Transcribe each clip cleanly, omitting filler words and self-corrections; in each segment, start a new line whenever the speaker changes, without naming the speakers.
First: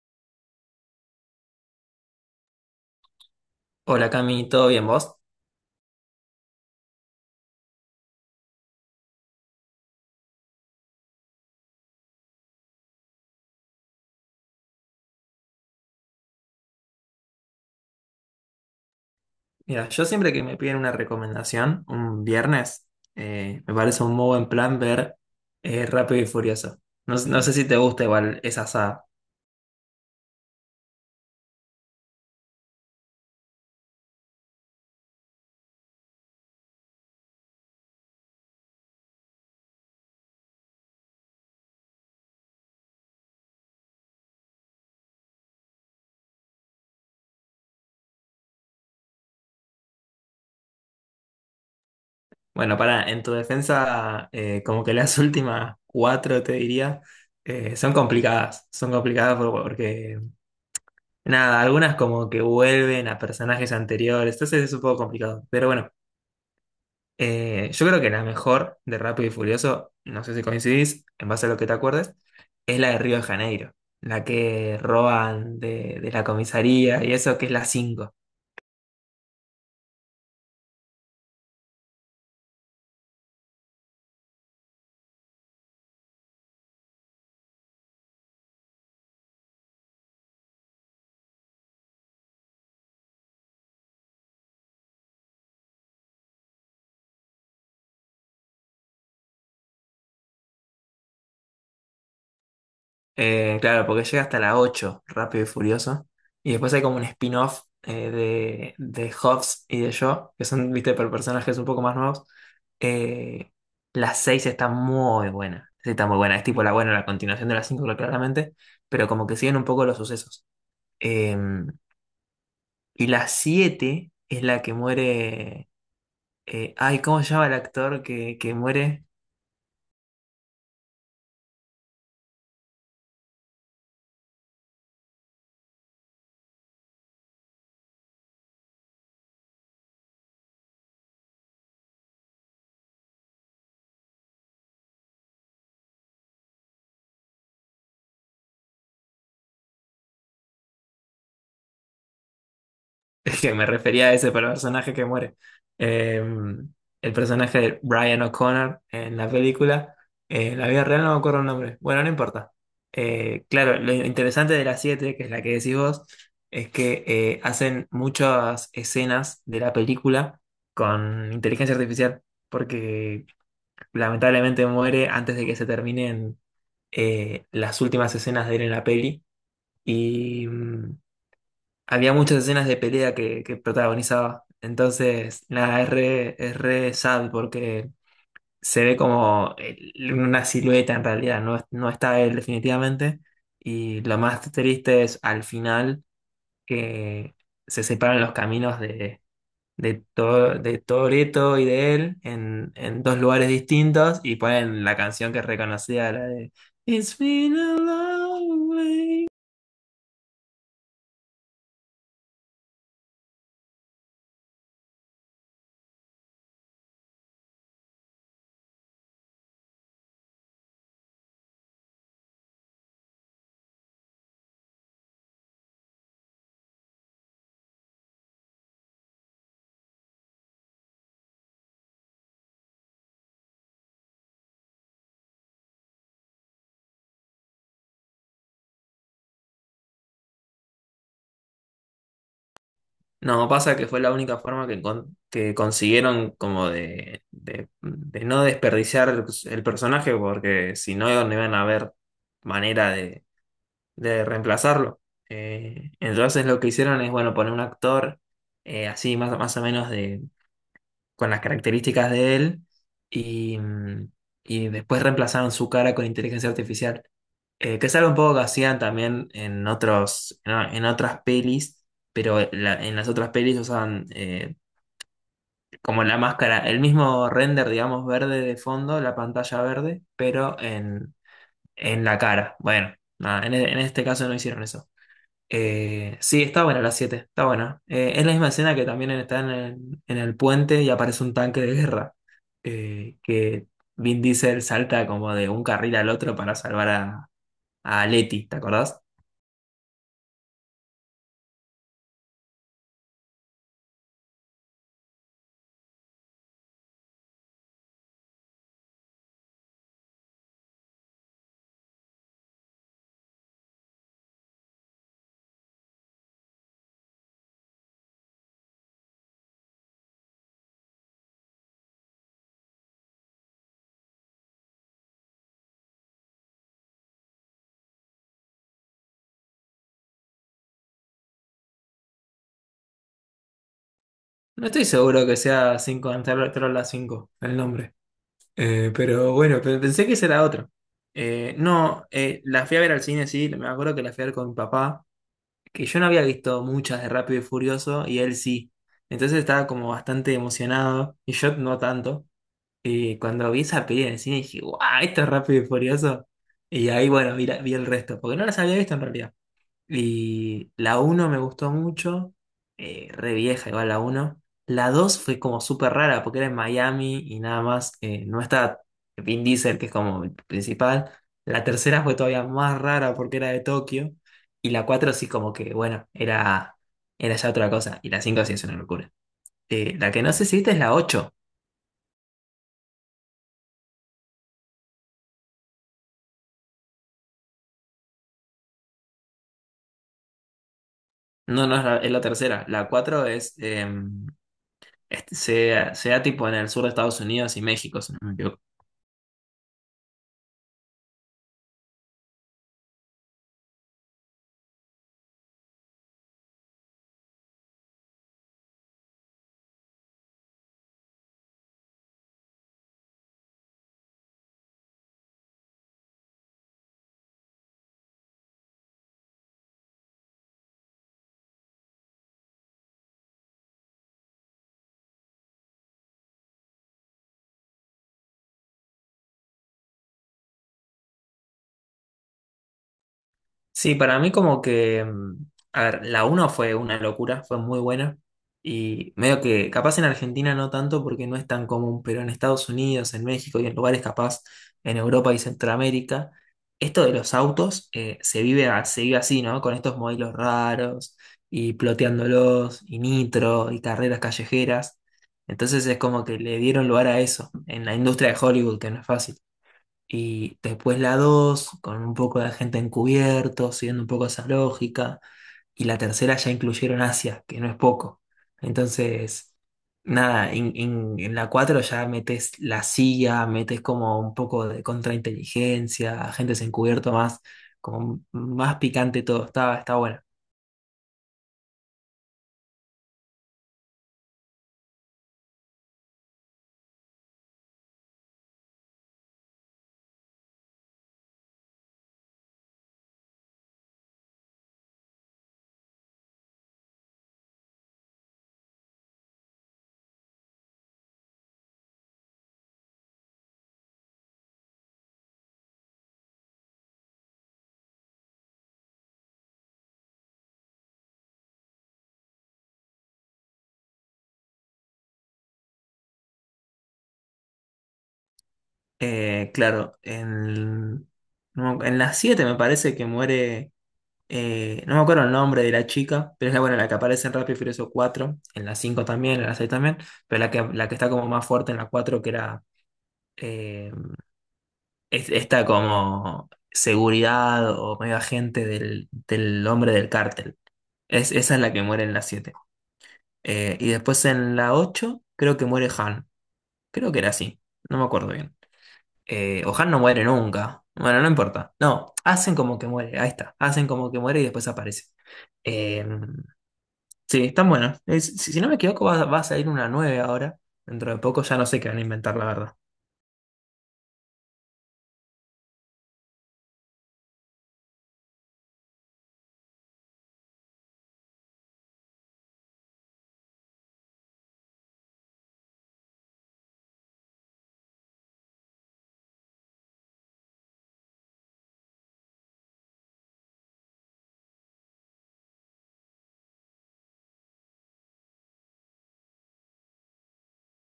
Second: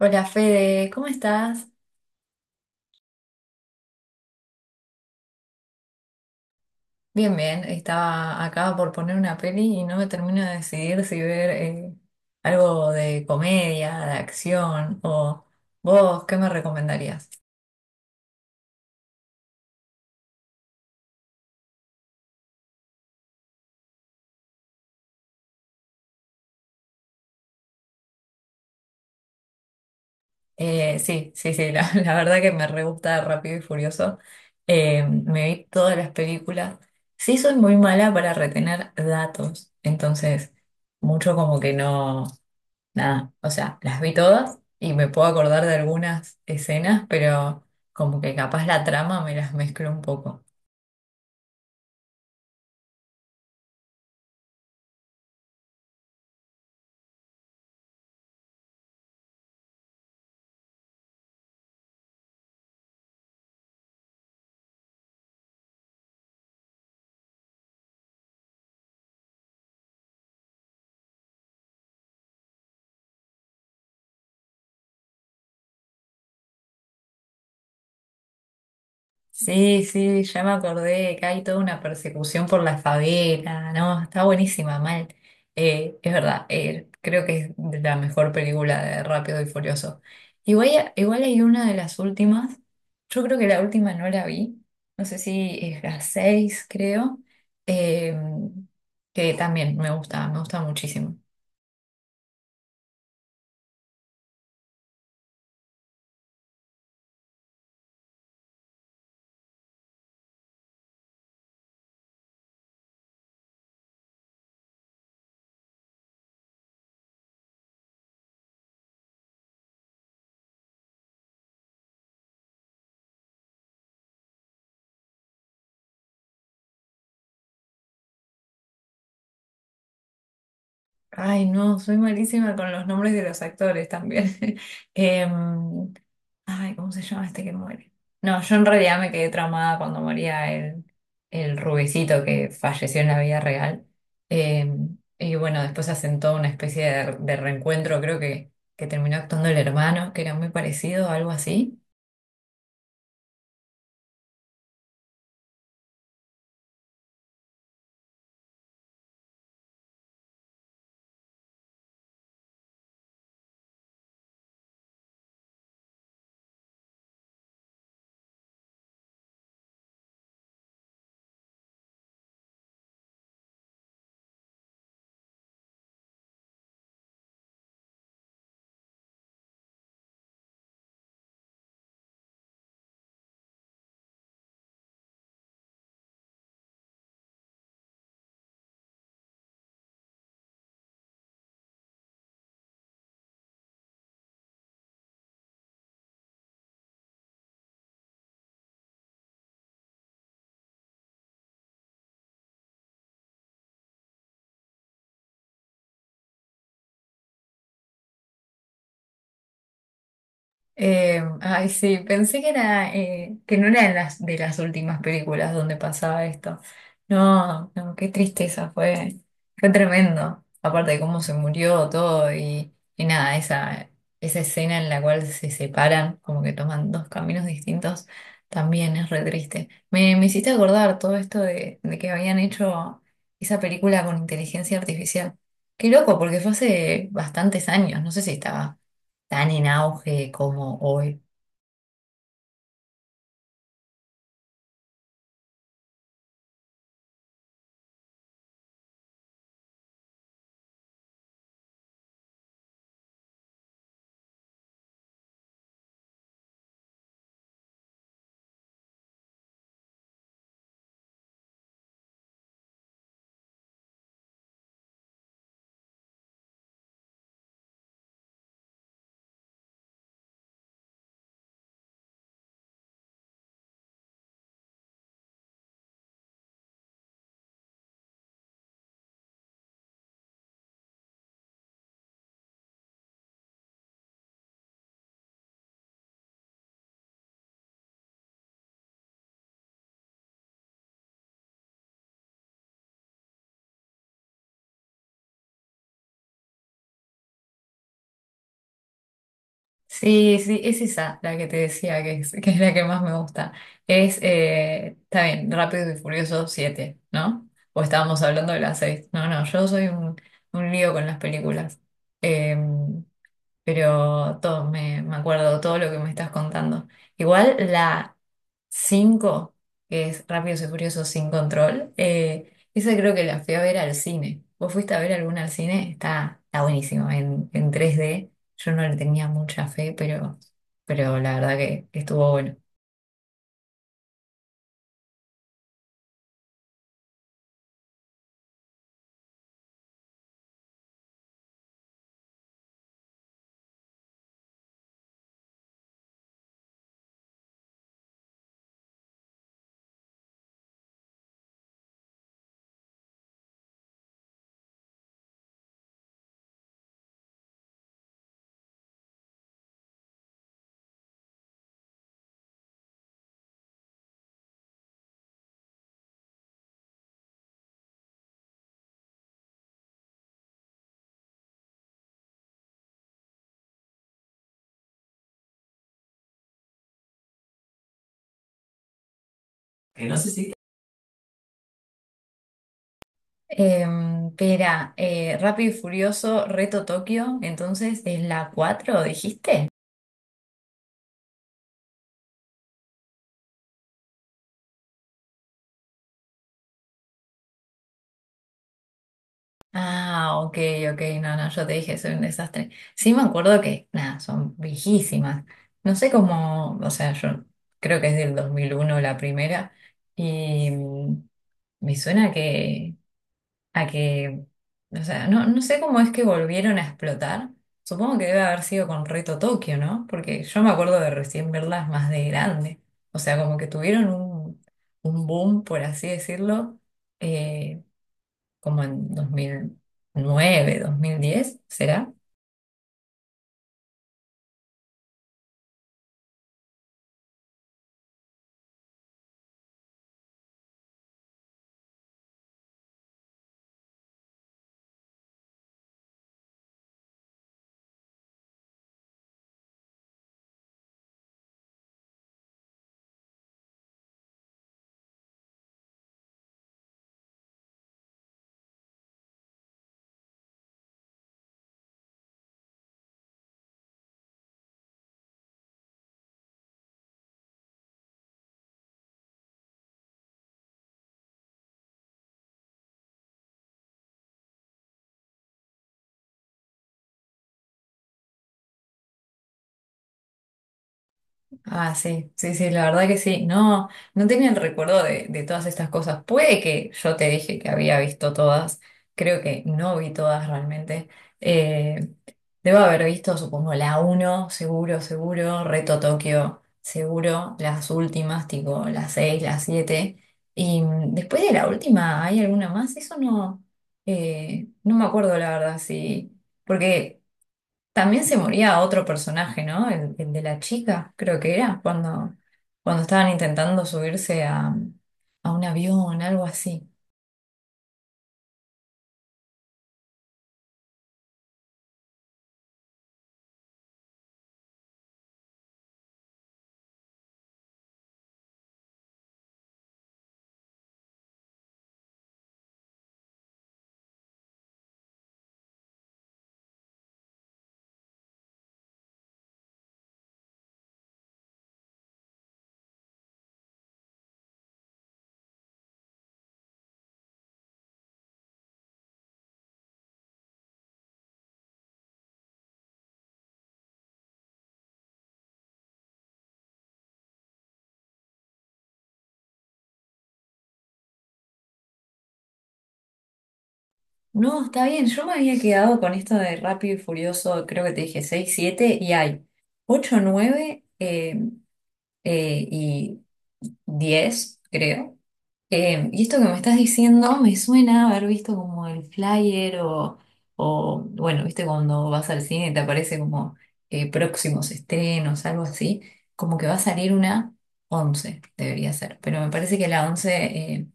Hola Fede, ¿cómo estás?
Hola Cami, ¿todo bien vos?
Bien, bien. Estaba acá por poner una peli y no me termino de decidir si ver algo de comedia, de acción o vos, ¿qué me recomendarías?
Mira, yo siempre que me piden una recomendación, un viernes, me parece un muy buen plan ver Rápido y Furioso. No, no sé si te gusta igual esa saga.
Sí, sí, sí, la verdad que me re gusta Rápido y Furioso. Me vi todas las películas. Sí, soy muy mala para retener datos, entonces mucho como que no. Nada, o sea, las vi todas y me puedo acordar de algunas escenas, pero como que capaz la trama me las mezclo un poco.
Bueno, para en tu defensa, como que las últimas cuatro, te diría, son complicadas. Son complicadas porque, nada, algunas como que vuelven a personajes anteriores, entonces es un poco complicado. Pero bueno, yo creo que la mejor de Rápido y Furioso, no sé si coincidís, en base a lo que te acuerdes, es la de Río de Janeiro, la que roban de la comisaría y eso que es la cinco.
Sí, sí, ya me acordé que hay toda una persecución por la favela, no, está buenísima, mal. Es verdad, creo que es de la mejor película de Rápido y Furioso. Igual, igual hay una de las últimas, yo creo que la última no la vi, no sé si es la seis, creo, eh, que también me gusta muchísimo.
Claro, porque llega hasta la 8 Rápido y Furioso. Y después hay como un spin-off de Hobbs y de Shaw, que son, viste, por personajes un poco más nuevos. Eh, la 6 está muy buena, sí, está muy buena, es tipo la buena, la continuación de la cinco, claro, claramente, pero como que siguen un poco los sucesos. Eh, Y la 7 es la que muere. Ay, ¿cómo se llama el actor que muere?
Ay, no, soy malísima con los nombres de los actores también. Em, ay, ¿cómo se llama este que muere? No, yo en realidad me quedé traumada cuando moría el rubicito que falleció en la vida real. Y bueno, después se asentó una especie de reencuentro, creo que terminó actuando el hermano, que era muy parecido, algo así.
Es que me refería a ese personaje que muere. Eh, el personaje de Brian O'Connor en la película. En la vida real no me acuerdo el nombre. Bueno, no importa. Claro, lo interesante de la siete, que es la que decís vos, es que hacen muchas escenas de la película con inteligencia artificial. Porque lamentablemente muere antes de que se terminen las últimas escenas de él en la peli. Y había muchas escenas de pelea que protagonizaba. Entonces, nada, es re sad porque se ve como una silueta en realidad, no, no está él definitivamente. Y lo más triste es al final que se separan los caminos de Toretto y de él en dos lugares distintos y ponen la canción que es reconocida, la de It's been a long way.
Ay, sí, pensé que era, que no era de las últimas películas donde pasaba esto. No, no, qué tristeza, fue tremendo. Aparte de cómo se murió todo y nada, esa escena en la cual se separan, como que toman dos caminos distintos, también es re triste. Me hiciste acordar todo esto de que habían hecho esa película con inteligencia artificial. Qué loco, porque fue hace bastantes años, no sé si estaba tan en auge como hoy.
No, pasa que fue la única forma que consiguieron como de no desperdiciar el personaje porque si no, no iban a haber manera de reemplazarlo. Entonces lo que hicieron es, bueno, poner un actor así más o menos con las características de él y, mm, y después reemplazaron su cara con inteligencia artificial, que es algo un poco que hacían también en otros, en otras pelis, pero en las otras pelis usaban como la máscara, el mismo render, digamos, verde de fondo, la pantalla verde, pero en la cara. Bueno, nada, en este caso no hicieron eso. Sí, está buena la siete, está buena. Es la misma escena que también está en el puente y aparece un tanque de guerra, que Vin Diesel salta como de un carril al otro para salvar a Letty, ¿te acordás?
Sí, sí, es esa la que te decía que es, que es la que más me gusta. Está bien, Rápido y Furioso siete, ¿no? O estábamos hablando de las seis. No, no, yo soy un lío con las películas. Eh, pero todo, me acuerdo todo lo que me estás contando. Igual la 5 que es Rápidos y Furiosos sin control, esa creo que la fui a ver al cine. ¿Vos fuiste a ver alguna al cine? Está buenísimo, en 3D. Yo no le tenía mucha fe, pero la verdad que estuvo bueno.
No estoy seguro que sea 5 Troll la 5 el nombre. Pero bueno, pensé que ese era otro. No, la fui a ver al cine, sí, me acuerdo que la fui a ver con mi papá, que yo no había visto muchas de Rápido y Furioso y él sí. Entonces estaba como bastante emocionado y yo no tanto. Y cuando vi esa peli en el cine dije, ¡guau! Esto es Rápido y Furioso. Y ahí, bueno, vi el resto, porque no las había visto en realidad. Y la uno me gustó mucho, re vieja igual la uno. La 2 fue como súper rara porque era en Miami y nada más, no está Vin Diesel, que es como el principal. La tercera fue todavía más rara porque era de Tokio. Y la 4 sí como que, bueno, era ya otra cosa. Y la 5 sí es una locura. La que no sé si viste es la ocho.
Pera, Rápido y Furioso, Reto Tokio, entonces es la 4, dijiste.
No, no es es la tercera. La 4 es, sea tipo en el sur de Estados Unidos y México, si no me equivoco.
Ah, ok, ok, no, no, yo te dije, soy un desastre. Sí me acuerdo que, nada, son viejísimas. No sé cómo, o sea, yo creo que es del 2001 la primera y me suena que, a que, o sea, no, no sé cómo es que volvieron a explotar. Supongo que debe haber sido con Reto Tokio, ¿no? Porque yo me acuerdo de recién verlas más de grande. O sea, como que tuvieron un boom, por así decirlo, eh, como en 2009, 2010, ¿será?
Sí, para mí como que, a ver, la uno fue una locura, fue muy buena. Y medio que, capaz en Argentina no tanto porque no es tan común, pero en Estados Unidos, en México y en lugares capaz, en Europa y Centroamérica, esto de los autos se vive, se vive así, ¿no? Con estos modelos raros y ploteándolos, y nitro, y carreras callejeras. Entonces es como que le dieron lugar a eso en la industria de Hollywood, que no es fácil. Y después la 2 con un poco de gente encubierto, siguiendo un poco esa lógica. Y la tercera ya incluyeron Asia, que no es poco. Entonces, nada, en la 4 ya metes la CIA, metes como un poco de contrainteligencia, agentes encubiertos más, como más picante todo. Está bueno.
Ah, sí, sí, sí, la verdad que sí. No, no tenía el recuerdo de todas estas cosas. Puede que yo te dije que había visto todas, creo que no vi todas realmente. Eh, debo haber visto, supongo, la uno, seguro, seguro, Reto Tokio, seguro, las últimas, tipo las 6, las 7. Y después de la última, ¿hay alguna más? Eso no, no me acuerdo la verdad, sí. Porque también se moría otro personaje, ¿no? El de la chica, creo que era, cuando estaban intentando subirse a un avión, algo así.
Claro, no, en la 7 me parece que muere. No me acuerdo el nombre de la chica, pero es la, bueno, la que aparece en Rápido y Furioso cuatro, en la 5 también, en la 6 también, pero la que está como más fuerte en la cuatro, que era eh, esta como seguridad o medio agente del hombre del cártel. Esa es la que muere en la siete. Y después en la 8 creo que muere Han. Creo que era así. No me acuerdo bien. O Han no muere nunca. Bueno, no importa. No, hacen como que muere. Ahí está. Hacen como que muere y después aparece. Eh, Sí, están buenas. Si no me equivoco, va a salir una 9 ahora. Dentro de poco ya no sé qué van a inventar, la verdad.
No, está bien, yo me había quedado con esto de Rápido y Furioso, creo que te dije 6 7 y hay 8 9 y 10 creo. Y esto que me estás diciendo me suena a haber visto como el flyer bueno, viste cuando vas al cine y te aparece como próximos estrenos, algo así, como que va a salir una 11 debería ser, pero me parece que la 11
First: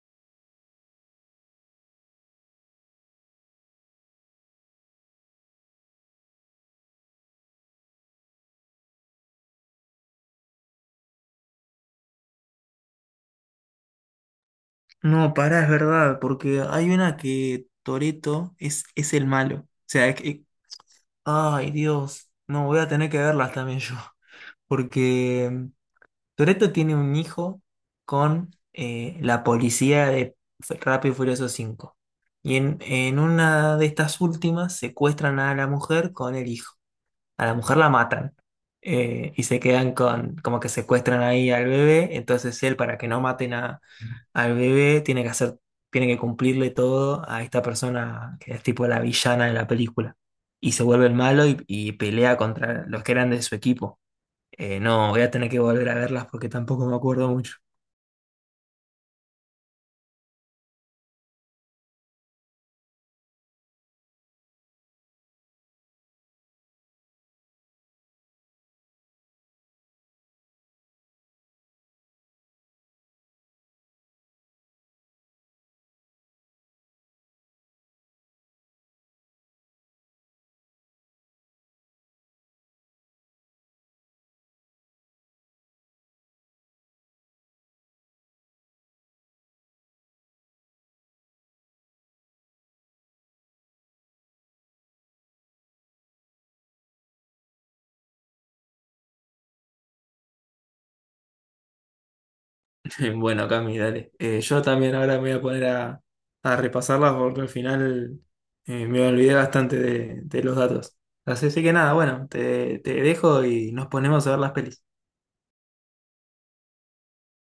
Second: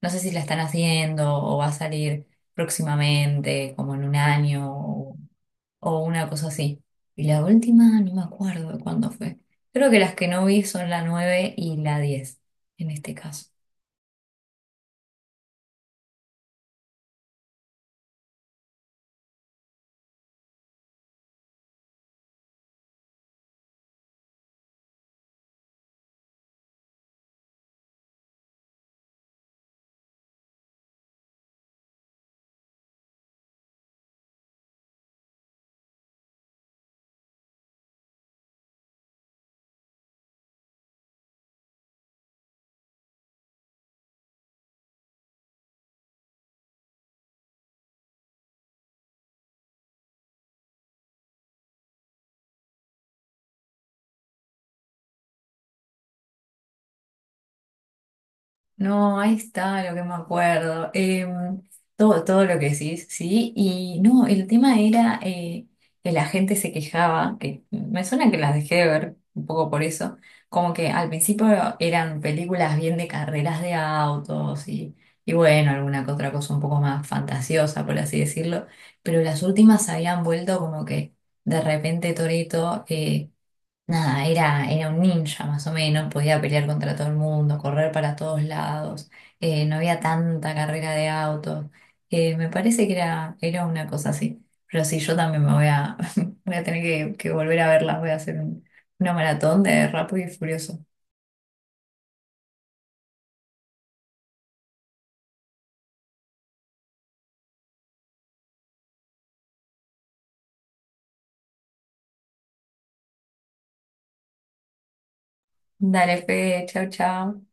no sé si la están haciendo o va a salir próximamente, como en un año o una cosa así. Y la última no me acuerdo de cuándo fue. Creo que las que no vi son la 9 y la 10 en este caso.
No, pará, es verdad, porque hay una que Toretto es el malo. O sea, ay, Dios, no, voy a tener que verlas también yo. Porque Toretto tiene un hijo con la policía de Rápido y Furioso cinco. Y en una de estas últimas secuestran a la mujer con el hijo. A la mujer la matan, y se quedan como que secuestran ahí al bebé, entonces él, para que no maten al bebé, tiene que cumplirle todo a esta persona que es tipo la villana de la película. Y se vuelve el malo y pelea contra los que eran de su equipo. No, voy a tener que volver a verlas porque tampoco me acuerdo mucho.
No, ahí está lo que me acuerdo. Todo lo que decís, sí. Y no, el tema era que la gente se quejaba, que me suena que las dejé de ver un poco por eso, como que al principio eran películas bien de carreras de autos y bueno, alguna que otra cosa un poco más fantasiosa, por así decirlo, pero las últimas habían vuelto como que de repente Torito, nada, era un ninja más o menos, podía pelear contra todo el mundo, correr para todos lados, no había tanta carrera de autos. Me parece que era, una cosa así. Pero sí, yo también voy a tener que volver a verla, voy a hacer una maratón de Rápido y Furioso.
Bueno, Cami, dale. Yo también ahora me voy a poner a repasarlas porque al final me olvidé bastante de los datos. Así que nada, bueno, te dejo y nos ponemos a ver las pelis.
Dale, fe, chau, chau.